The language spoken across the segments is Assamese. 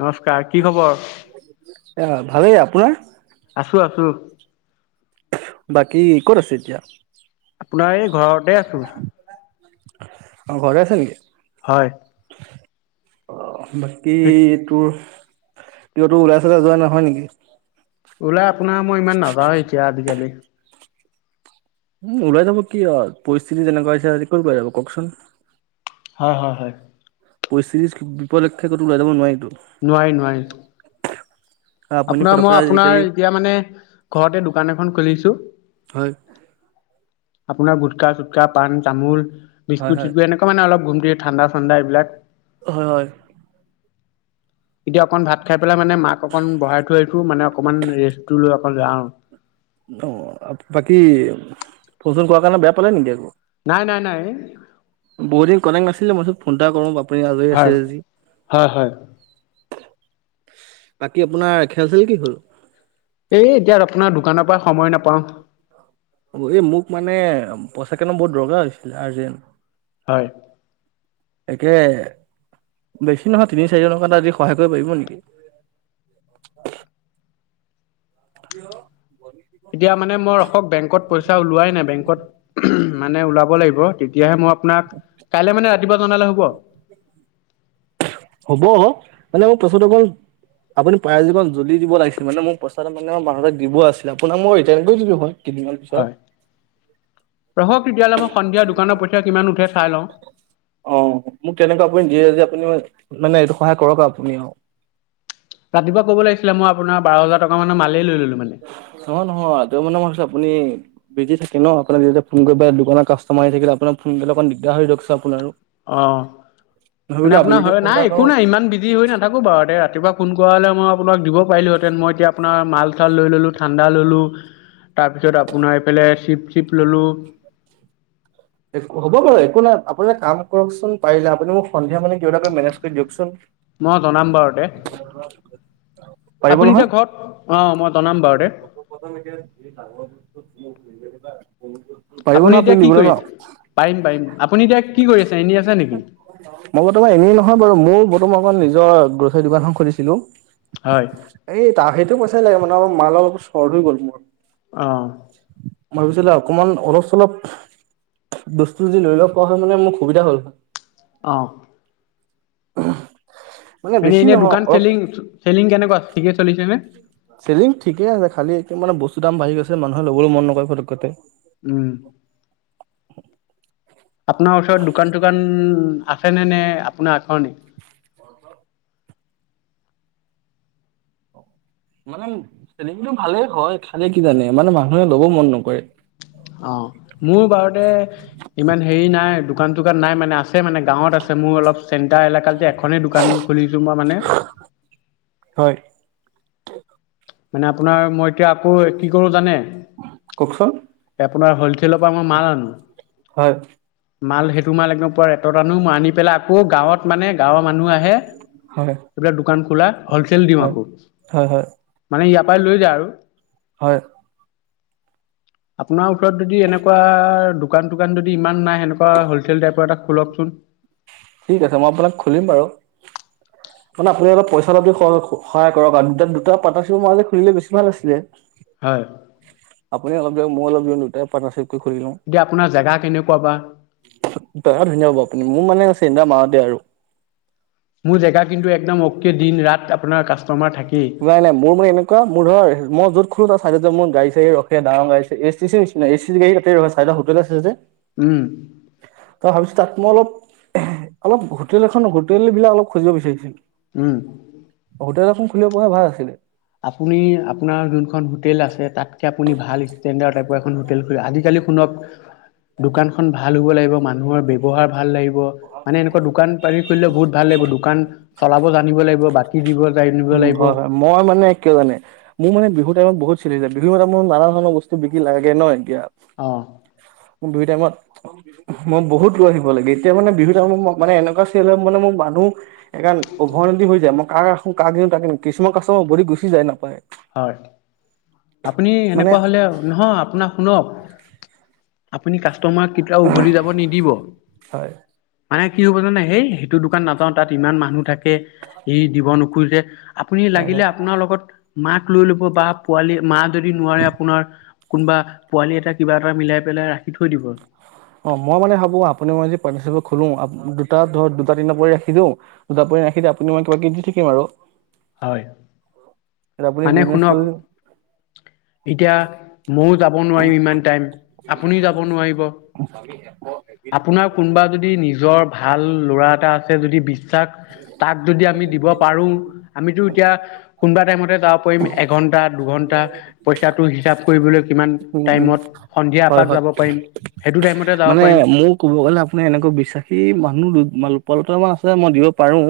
নমস্কাৰ কি খবৰ? [inaudible] ভালেই আপোনাৰ? আছোঁ আছোঁ। বাকী ক'ত আছে এতিয়া? আপোনাৰ এই ঘৰতে আছোঁ। অ ঘৰতে আছে নেকি? হয়। অ বাকী তোৰ কিয়তোৰ ওলাই চোলাই যোৱা নহয় নেকি? ওলাই আপোনাৰ মই ইমান নাযাওঁ এতিয়া আজিকালি। উম ওলাই যাব কি আৰু পৰিস্থিতি যেনেকুৱা হৈছে কত ওলাই যাব কওকচোন। হয় হয় হয়। পৰিস্থিতিৰ বিপলক্ষে ক'তো উলাই যাব নোৱাৰিটো। নোৱাৰি নোৱাৰি। [unintelligible] আপোনাৰ মই ফটককে আপোনাৰ আজিকালি এতিয়া মানে ঘৰতে দোকান এখন খুলিছো। [inaudible] আপোনাৰ গুটকা চুটকা পান-তামোল হয় বিস্কুট হয় চিছকুট এনেকুৱা মানে অলপ ঘুমটি ঠাণ্ডা ঠাণ্ডা এইবিলাক। হয় হয়। এতিয়া অকণ ভাত খাই পেলাই মানে মাক অকণ বঢ়াই থৈ আহিছোঁ, মানে অকণমান ৰেষ্টটো লৈ অকণ লৈ যাওঁ। অ বাকী ফোন-চোন কৰা কাৰণে বেয়া পালে নেকি আকৌ? নাই নাই নাই। বহুত দিন কটেক্ট নাছিলে মই ভাবিলোঁ ফোন এটা কৰো আপুনি আজৰি আছে হয় আজি। হয় হয় বাকী আপোনাৰ খেল-চেল কি হ'ল? এই এতিয়া আপোনাৰ দোকানৰ পৰা সময় নাপাওঁ। অ এই মোক মানে পইচাকেইটামান বহুত দৰকাৰ হৈছিলে আৰ্জেণ্ট। হয়। একে বেছি নহয় তিনি চাৰি হাজাৰ আজি এটা সহায় কৰিব পাৰিব নেকি? কিয় এতিয়া মানে মই অখক বেংকত পইচা ওলোৱাই নাই বেংকত মানে ওলাব লাগিব তেতিয়াহে মই আপোনাক, কাইলে মানে ৰাতিপুৱা জনালে হব? হ'ব মানে মোক পাছত আকৌ আপুনি প্ৰাৰেজীৱ জল্দি দিব লাগিছিল মানে মোক পইচাটো মানে মানুহক দিব আছিলে আপোনাক মই ৰিটাৰ্ণ কৰি দিলো হয় কেইদিনমান পিছত। হয় ৰহক তেতিয়াহ'লে মই সন্ধিয়া দোকানৰ পইছা কিমান উঠে চাই লওঁ অ মোক তেনেকুৱা আপুনি দিয়ে আজি আপুনি মানে এইটো সহায় কৰক আপুনি আৰু ৰাতিপুৱা ক'ব লাগিছিলে মইআপোনাৰ বাৰ হাজাৰ টকা মানে মাল লৈলো মানে নহয় নহয় ত মানে মইছো আপুনি বিজি থাকে ন আপুনি নিজয়া ফোন কৰিব দোকান কাষ্টমাৰ আহ থাকিলে আপোনাক ফোন কৰিলে অকণ দিগাৰ দিয়কোন আপোনাৰ আৰু অ মানে আপোনাৰ হয় ফোন এটা নাই একো কৰোঁ। নাই ইমান বিজি হয় না থাকোঁ বাৰু এতি ৰাতিপুৱা ফোন কৰা হলে মই আপাকিব পাৰিলোহেঁতেন মই এতিয়া আপোনাৰ মাল চাল লৈ ল'লো ঠাণ্ডা ল'লোঁ তাৰপিছত আপোনাৰ এইফালে চিপ চিপ ল'লোঁ হ'ব বাৰু একো নাই আপুনি এটা কাম কৰকচোন পাৰিলে আপুনি মোক সন্ধিয়া মানে কিবাকৈ মেনেজ কৰি দিয়কচোন মই জনাম বাৰু দে পাৰিব আপুনি নহয় এতিয়া ঘৰত অ মই জনাম বাৰু দে [unintelligible] আপুনি নহয় এতিয়া কি দিবলৈ ন? কৰিছে পাৰিম পাৰিম আপুনি এতিয়া কি কৰি আছে এনে আছে নেকি মই বৰ্তমানই এনেই নহয় বাৰু মোৰ বৰ্তমান মই অকমান নিজৰ [unintelligible] দোকানখন খুলিছিলো হয় এই তাহেইটো পইচাই লাগে মানে মালৰ অলপ চৰ হৈ গ'ল মোৰ অ মই ভাবিছিলো অকমান অলপ চলপ বস্তু যদি লৈ লব পোৱা হয় মানে মোৰ সুবিধা হ'ল অঁ মানে বেছি এনেই নহয় দোকান অলপ চেলিং চেলিং কেনেকুৱা ঠিকে চলিছে নে চেলিং ঠিকে আছে খালি মানে বস্তুৰ দাম বাঢ়ি গৈ মানুহে লগৰো মন নকৰে ফটকতে উম আপোনাৰ ওচৰত দোকান চোকান আছে নে নে আপোনাৰ আখৰণে মানে চেলেঙটো ভালে হয় খালে কিজানি মানে মানুহে লব মন নকৰে অ মোৰ বাৰতে ইমান হেৰি নাই দোকান চোকান নাই মানে আছে মানে গাঁৱত আছে মোৰ অলপ চেণ্টাৰ এলেকাত যে এখনেই দোকান খুলিছো মই মানে হয় মানে আপোনাৰ মই এতিয়া আকৌ কি কৰো জানে কোওকচোন আপোনাৰ হ'লছেলৰ পৰা মই মাল আনো হয় মাল সেইটো মাল একদম পুৰা ৰেটত আনো মই আনি পেলাই আ আকৌ গাঁৱত মানে গাঁৱৰ মানুহ আহে হয় এইবিলাক দোকান খোলা হলচেল দিওঁ হয় আকৌ হয় হয় মানে ইয়াৰ পৰা লৈ যায় আৰু হয় [unintelligible] আপোনাৰ ওচৰত যদি এনেকুৱা দোকান দোকান যদি ইমান নাই সেনেকুৱা হোলচেল টাইপৰ এটা খোলকচোন ঠিক আছে মই আপোনাক খুলিম বাৰু [unintelligible] মানে আপুনি অলপ পইচা সহায় কৰক আৰু দুটা পাৰ্টনাৰশিপ মাজে খুলিলে বেছি ভাল আছিলে হয় আপুনিও অলপ দিয়ক মইও অলপ দিও, দুইটাই পাৰ্টনাৰশ্বিপ কৰি খুলি লওঁ। এতিয়া আপোনাৰ জেগা কেনেকুৱা বা? জেগা ধুনীয়া হ'ব, আপুনি মোৰ মানে চেণ্টাৰ মাজতে আৰু। মোৰ জেগা কিন্তু একদম অকে দিন ৰাত আপোনাৰ কাস্ত নাই নাই মোৰ মানে এনে কোৱা মোৰ ধৰ, মই য'ত খোলো তাৰ চাইডতে মোৰ গাড়ী-চাড়ী ৰখে, ডাঙৰ গা়ড়ী-চাড়ী S T C station, S T C গাড়ী তাতে ৰখে চাইডত হোটেল আছে। ছে যে। উম। তো ভাবিছোঁ তাত মই অলপ অলপ হোটেল এখন, হোটেল বিলাক অলপ খুজিব বিচাৰিছিল। উম। হোটেল এখন খুলিব পৰা হ'লে ভাল আছিলে। আপুনি আপোনাৰ যোনখন হোটেল আছে, তাতকে আপুনি ভাল ষ্টেণ্ডাৰ্ড টাইপৰ এখন হোটেল খুলি, আজিকালি শুনক, দোকান খন ভাল হ'ব লাগিব, মানুহৰ ব্যৱহাৰ ভাল লাগিব। মানে এনেকুৱা দোকান পাৰি খুলিলে বহুত ভাল লাগিব। দোকান চলাব জানিব লাগিব, বাকী দিব জানিব উম লাগিব। হয় হয় মই মানে, কিয় জানে? মোৰ মানে বিহুৰ টাইমত বহুত চেইল হৈ যায়। বিহুৰ টাইমত নানা ধৰণৰ বস্তু বিক্ৰী লাগে ন' এতিয়া। অ'। মোৰ বিহু টাইমত মই বহুত দূৰ আহিব লাগে। এতিয়া মানে বিহুৰ টাইমত মোক মানে এনেকুৱা চেইল হয়, মানে মোক মানুহ সেইকাৰণে উভয় নদী হৈ যায়। মই কাৰ ৰাখো, কাক দিওঁ তাকে নো। কিছুমান কাষ্টমাৰ উভতি গুচি যায় নাপায়। হয়, আপুনি মানে এনেকুৱা হ'লে নহয় আপোনাক শুনক, আপুনি কাষ্টমাৰক কেতিয়াও উভতি যাব নিদিব। হয়। মানে কি হ'ব জানে? সেই সেইটো দোকান নাযাও, তাত ইমান মানুহ থাকে, সি দিব নোখোজে। আপুনি হয় হয় লাগিলে আপোনাৰ লগত মাক লৈ ল'ব বা পোৱালি, মা যদি নোৱাৰে আপোনাৰ কোনোবা পোৱালি এটাক কিবা এটা মিলাই পেলাই ৰাখি থৈ দিব। অ', মই মানে ভাবোঁ আপুনি মই যদি পাৰ্টনাৰশ্বিপত খোলো, আপ দুটা ধৰক দুটা, তিনিটা পোৱালি ৰাখি দিওঁ। দুটা পোৱালি ৰাখি দে আপুনি মই কিবা কিবি দি থাকিম আৰু। হয়। বোলে মানে বিজনেছ টো শুনক এতিয়া ময়ো যাব নোৱাৰিম ইমান টাইম, আপুনিও যাব নোৱাৰিব। [unintelligible] আপোনাৰ কোনোবা যদি নিজৰ ভাল ল'ৰা এটা আছে, যদি বিশ্বাস তাক যদি আমি দিব পাৰোঁ, আমিতো এতিয়া কোনোবা টাইমতে যাব পাৰিম এঘন্টা, দুঘন্টা পইচাটো হিচাপ কৰিবলৈ। কিমান উম উম টাইমত? সন্ধিয়া হয় এপাক হয় যাব পাৰিম। সেইটো টাইমত মানে, মোৰ ক'ব গ'লে আপোনাৰ এনেকুৱা বিশ্বাসী মানুহ দু মল পলটা মান আছে, মই দিব পাৰোঁ।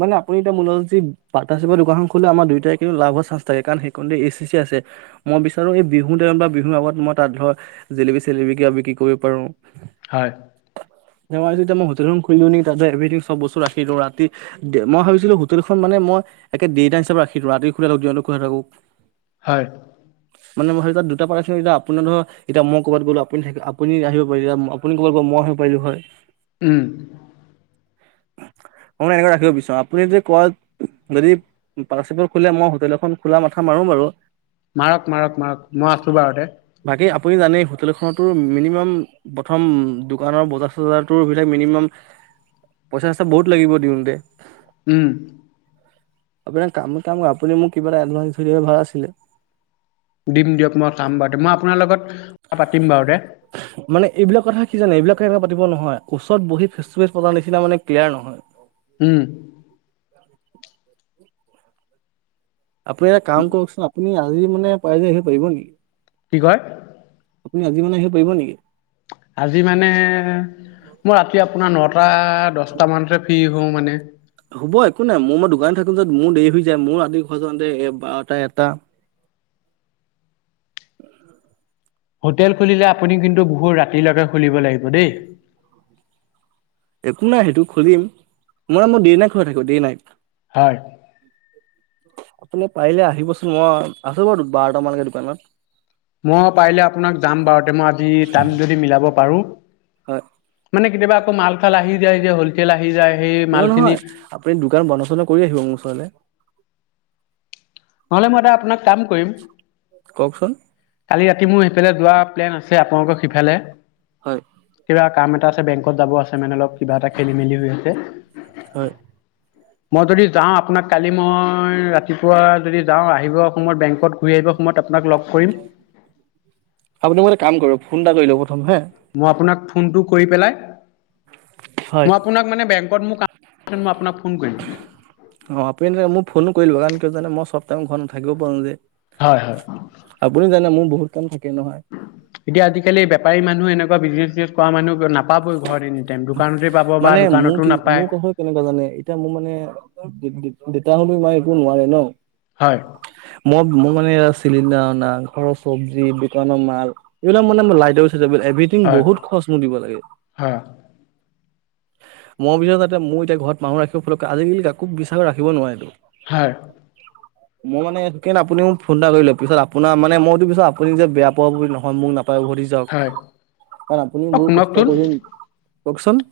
মানে আপুনি এতিয়া মোৰ লগত যে, পাৰ্টনাৰশ্বিপত দোকানখন খোলে আমাৰ দুয়োটাৰে কিন্তু লাভ হোৱাৰ চাঞ্চ থাকে, কাৰণ সেইকনতে এছ টি চি আছে। মই বিচাৰো এই বিহু টাইমত বা বিহুৰ আগত মই তাত ধৰক, জেলেপী চেলেপী কিবা বিক্ৰী কৰিব পাৰো। হয়। মই ভাবিছোঁ এতিয়া মই হোটেলখন খুলি দিওঁ নেকি? তাতে এভ্ৰিথিং চব বস্তু ৰাখি দিও, ৰাতি দে মই ভাবিছিলোঁ হোটেলখন মানে মই একে দে নাইট হিচাপে ৰাখি দিও, ৰাতিও খুলা থাকক দিনটো খোলা থাকক। হয়। মানে মোৰ ভাগত দুটা পৰা তিনিটা। আপোনাৰ ধৰ, এতিয়া মই ক'বাত গ'লো আপনি থাকিল। আপুনি আহিব মই যাম। আপুনি কৈ দিব মই হে পাৰিলো হয়। উম মই এনেকৈ ৰাখিব বিচাৰো। আপুনি যদি কয়, যদি পাৰ্টনাৰশ্বিপত খোলে, মই হোটেল এখন খোলা মাথা মাৰো বাৰু। মাৰক-মাৰক-মাৰক। মই আছো বাৰু দে। বাকী আপুনি জানেই হোটেল এখনত টো মিনিমাম প্ৰথম দোকানৰ বজাৰ চজাৰটোৰ মিলাক মিনিমান পইচা-চইছা বহুত লাগিব দিওঁতে, উম' আপোনাৰ কাম এটা আপুনি মোক কিবা এটা এডভাঞ্চ ধৰিবলৈ ভাল আছিলে। দিম দিয়ক। মই চাম বাৰু দ মই আপোনাৰ লগত পাতিম বাৰু দে। মানে এইবিলাক কথা কি জানে, এইবিলাক কেনেকা পাতিব নহয়। ওচৰত বহি ফেচ-টু-ফেচ পতাৰ নিচিনা মানে ক্লিয়াৰ নহয়। উম' উ [inaudible] আপুনি এটা কাম কৰকচোন। আপুনি আজি মানে পাৰিলে আহিব পাৰিব নেকি? কি কয়? আপুনি আজি মানে আহিব পাৰিব নেকি? আজি মানে, মই ৰাতি আপোনাৰ নটা, দহটা মানতে ফ্ৰী হওঁ মানে। হ'ব একো নাই। মোৰ মই দোকান থাকোম যত মোৰ দেৰি হৈ যায়। মোৰ ৰাতি ঘৰ যওঁতে বাৰটা, এটা হোটেল খুলিলে আপুনি কিন্তু বহুত ৰাতিলৈকে খুলিব লাগিব দেই। একো নাই সেইটো খুলিম। নহয় মোৰ দে-নাইট খোলা থাকিব দে-নাইট। হয়। আপুনি পাৰিলে আহিবচোন। মই আছো বাৰু বাৰটা মানলে দোকানত। মই পাৰিলে আপোনাক যাম বাৰু তে, মই আজি টাইম যদি মিলাব পাৰো। হয় মানে কেতিয়াবা আকৌ মাল চাল আহি যায় যে, হ'লচেল আহি যায় সেই নহয় মাল খিনি নহয় আপুনি দোকান বন্ধ-চন্দ কৰি আহিব মোৰ ওচৰলৈ। নহ'লে মই এটা আপোনাক কাম কৰিম। কওকচোন কালি ৰাতি মোৰ সেইফালে যোৱা প্লেন আছে। আছে আপোনালোকক সিফালে, হয় কিবা কাম এটা আছে বেংকত যাব আছে মানে অলপ কিবা এটা খেলি-মেলি হৈ আছে। হয় মই যদি যাওঁ আপোনাক কালি মই ৰাতিপুৱা যদি যাওঁ আহিব সময়ত বেংকত ঘূৰি আহিব সময়ত আপোনাক লগ কৰিম। আপুনি মোলে কাম কৰিব ফোনটা কৰি ল'ব প্ৰথম হে, মই আপোনাক ফোনটো কৰি পেলাই। হয় মই আপোনাক মানে বেংকত মোক, মই আপোনাক ফোন কৰিম। অঁ আপুনি মোক ফোনো কৰি ল'ব কাৰণ কিয় জানে, মই চব টাইম ঘৰত নাাকিব পাৰোঁ যে। হয় হয়। আপুনি জানে মোৰ বহুত কাম থাকে নহয়। এতিয়া আজিকালি বেপাৰী মানুহ এনেকুৱা বিজ চজনেছ কৰা মানুহ নাপায় নাপাবই ঘৰত এনি টাইম। দোকানতে পাব বা মানে মোৰ দোকানতো কি মোৰ নাপায় কথা কেনেকুৱা জানে। এতিয়া মোৰ মানে দেতাই মাই একো নোৱাৰে ন। হয়। মই মোৰ মানে চিলিণ্ডাৰ অনা, ঘৰৰ চবজি, দোকানৰ মাল, এইবিলাক মানে লাইটৰ চাইটৰ বিল এভথিং বহুত খৰচ মোৰ দিব লাগে। হা- মই বিচাৰো তাতে মোৰ এতিয়া ঘৰত মানুহ ৰাখিব ফতকে আজিকালি কাকো বিশ্বাস ৰাখিব নোৱাৰে। উ মই মানে সেইকাৰণ আপুনি মোক ফোন এটা কৰিলে, পিছত আপোনাৰ মানে মই পিছত আপুনি যে বেয়া পোৱা বুলি নহয়। মোক নাপায় উভতিছে যাওঁক, হয় কাৰণ আপুনি অ বহু কষ্ট শুনকচোন কৰিম, কওকচোন?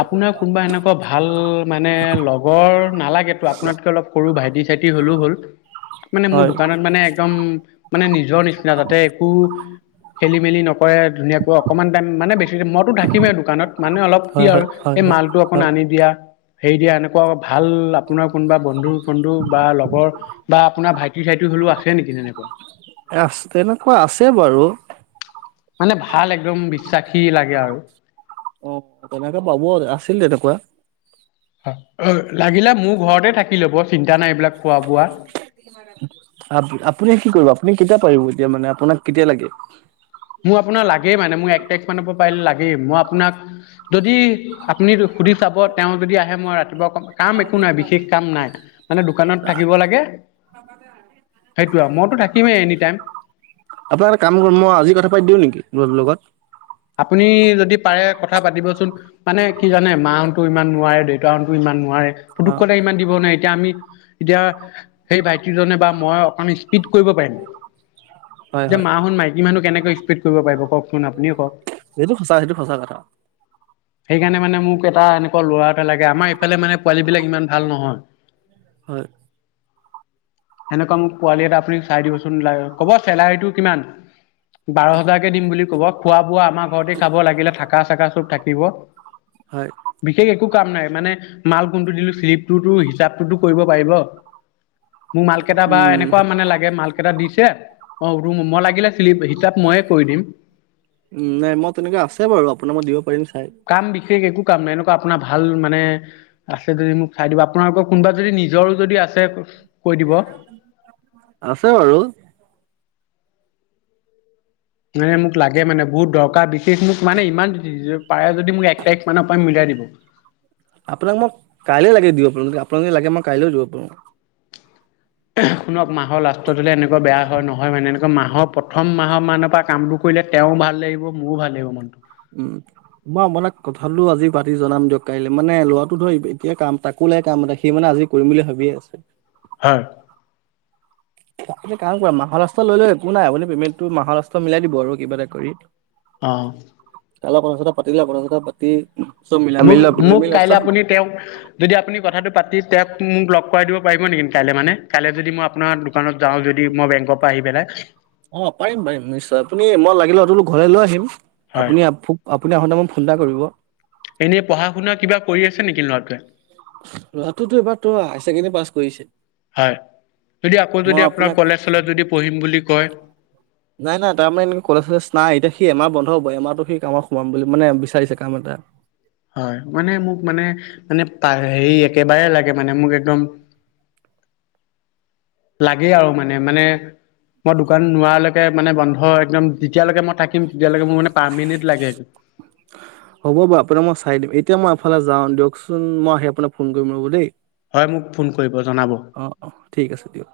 আপোনাৰ কোনোবা এনেকুৱা ভাল মানে লগৰ নালাগে আপোনাতকে অলপ সৰু ভাইটি চাইটি হ'লেও হ'ল, মানে মোৰ হয় দোকানত মানে একদম মানে নিজৰ নিচিনা, তাতে একো খেলি মেলি নক কৰে, ধুনীয়াকৈ অকমান টাইম মানে, বেছি মইতো থাকিমেই দোকানত মানে অলপ কি হয় হয় আৰু হয় এই হয় মালটো অকন হয় আনি দিয়া হেৰি দিয়া এনেকুৱা ভাল আপোনাৰ কোনোবা বন্ধু বন্ধু বা লগৰ বা আপোনাৰ ভাইটি চাইটি হ'লেও আছে নেকি তেনেকুৱা? তেনেকুৱা আছে বাৰু। মানে ভাল একদম বিশ্বাসী লাগে আৰু। অ' তেনেকে পাব, আছিল তেনেকুৱা। লাগিলে মোৰ ঘৰতে থাকি ল'ব, চিন্তা নাই এইবিলাক খোৱা বোৱা। আপুনি কি কৰিব আপুনি কেতিয়া পাৰিব এতিয়া মানে আপোনাক কেতিয়া লাগে? মোৰ আপোনাৰ লাগেই মানে মোৰ এক তাৰিখ মানৰ পৰা পাৰিলে লাগেই, মই আপোনাক যদি আপুনি সুধি চাব, তেওঁ যদি আহে মই ৰাতিপুৱা কম। কাম একো নাই বিশেষ কাম নাই মানে, দোকানত থাকিব লাগে সেইটো আৰু। মইতো থাকিমেই এনি টাইম। আপোনাৰ এটা কাম কৰিম, মই আজি কথা পাতি দিওঁ নেকি ল'ৰাটোৰ লগত? আপুনি যদি পাৰে কথা পাতিবচোন। মানে কি জানে মাহ'তো ইমান নোৱাৰে দেউতাহ'তো ইমান নোৱাৰে। অ পুতুকতে ইমান দিব নাই, এতিয়া আমি এতিয়া সেই ভাইটিজনে বা মই অকণ স্পীড কৰিব পাৰিম। হয় যে হয় মাহ'ত মাইকী মানুহ কেনেকে স্পীড কৰিব পাৰিব কওঁকচোন আপুনিয়ে কওঁক। সেইটো সঁচা সেইটো সঁচা কথা। সেইকাৰণে মানে মোক এটা এনেকুৱা ল'ৰা এটা লাগে, আমাৰ ইফালে মানে পোৱালী বিলাক ইমান ভাল নহয়। হয়। সেনেকুৱা মোক পোৱালি এটা আপুনি চাই দিবচোন, ক'ব চেলাৰীটো কিমান? বাৰ হাজাৰকে দিম বুলি ক'ব, খোৱা বোৱা আমাৰ। ঘৰতি খাব লাগিলে থাকা চাকা চব থাকিব। হয়। বিশেষ একো কাম নাই, মানে মাল কোনটো দিলো শ্লিপটোতো হিচাপটোতো কৰিব পাৰিব। মোক মাল কেইটা বা উম এনেকুৱা মানে লাগে মাল কেইটা দিছে, অ' ৰুম মই লাগিলে চিলিপ হিচাপ ময়ে কৰি দিম। উ নাই মই তেনেকুৱা আছে বাৰু আপোনাৰ মই দিব পাৰিম চাই। কাম বিশেষ একো কাম নাই, এনেকুৱা আপোনাৰ ভাল মানে আছে যদি মোক চাই দিব। আপোনালোকৰ কোনোবা যদি নিজৰো যদি আছে কৈ দিব। আছে বাৰু। মানে মোক লাগে মানে বহুত দৰকাৰ, বিশেষ মোক মানে ইমান পাৰে যদি মোক এক তাৰিখ মানৰ পৰা মিলাই দিব। আপোনাক মই কাইলৈ লাগে দিব পাৰো, আপোনাক লাগে যদি মই কাইলৈ দিব পাৰো। শুনক মাহৰ লাষ্টত হ'লে এনেকুৱা বেয়া হয় নহয়, মানে এনেকুৱা মাহৰ প্ৰথম মাহৰ মানৰ পৰা কামবোৰ কৰিলে তেওঁ ভাল লাগিব মোৰো ভাল লাগিব মনটো। উম, মই আপোনাক কথাটো আজি পাতি জনাম দিয়ক কাইলৈ। মানে লৰাটো ধৰ এতিয় কাম তাক ক'লে কাম এটা সি মানে আজি কৰিম বুলি ভাবিয়ে আছে। হয়। তুমি কাম কৰা মাহৰ লাষ্টত লৈ লৈ একো নাই, আপুনি পেমেণ্টটো মাহৰ লাষ্টত মিলাই দিব আৰু কিবা এটা কৰি। অ। তাৰ লগত কথা চথা পাতিলে, কথা চথা পাতি চব মিলাই মোক মিলি লওক মোক মিলি কাইলৈ লাষ্টত আপুনি তেওঁক যদি আপুনি কথাটো পাতি তেওঁক মোক লগ কৰাই দিব পাৰিব নেকি, কাইলৈ মানে, কাইলৈ যদি মই আপোনাৰ দোকানত যাওঁ যদি মই বেংকৰ পা আহি পেলাই। অ' পাৰিম, পাৰিম নিশ্চয়, আপুনি মই লাগিলে অতল ঘৰ লৈ আহিম, হয় আপুনি আপুনি আহঁতে মোক ফোন এটা কৰিব। এনেই পঢ়া শুনা কিবা কৰি আছে নেকি লৰাটোৱে। লৰাটোতো এবাৰ তোৰ হায়াৰ ছেকেণ্ডৰী পাছ কৰিছে, হয় যদি আকৌ যদি মই আপোনাৰ আপোনাক কলেজ যদি পঢ়িম বুলি কয়? নাই নাই তাৰ মানে এনেকে কলেজ চলেজ নাই, এতিয়া সি এমাহ বন্ধ হ'ব, এমাহটো সি কামত সোমাম বুলি মানে বিচাৰিছে কাম এটা। হয়' মানে মোক মানে, মানে হেৰি একেবাৰে লাগে মানে মোক একদম লাগেই আৰু মানে মানে মই দোকান নোৱালৈকে মানে বন্ধ হয়' একদম যেতিয়ালৈকে মই থাকিম, তেতিয়ালৈকে মোৰ মানে পাৰ্মেনেণ্ট লাগে। হ'ব বাৰু আপোনাক মই চাই দিম। এতিয়া মই এফালে যাওঁ দিয়কচোন, মই আহি আপোনাক ফোন কৰিম ৰ'ব দেই। হয় মোক ফোন কৰিব জনাব। অ' অ' ঠিক আছে দিয়ক।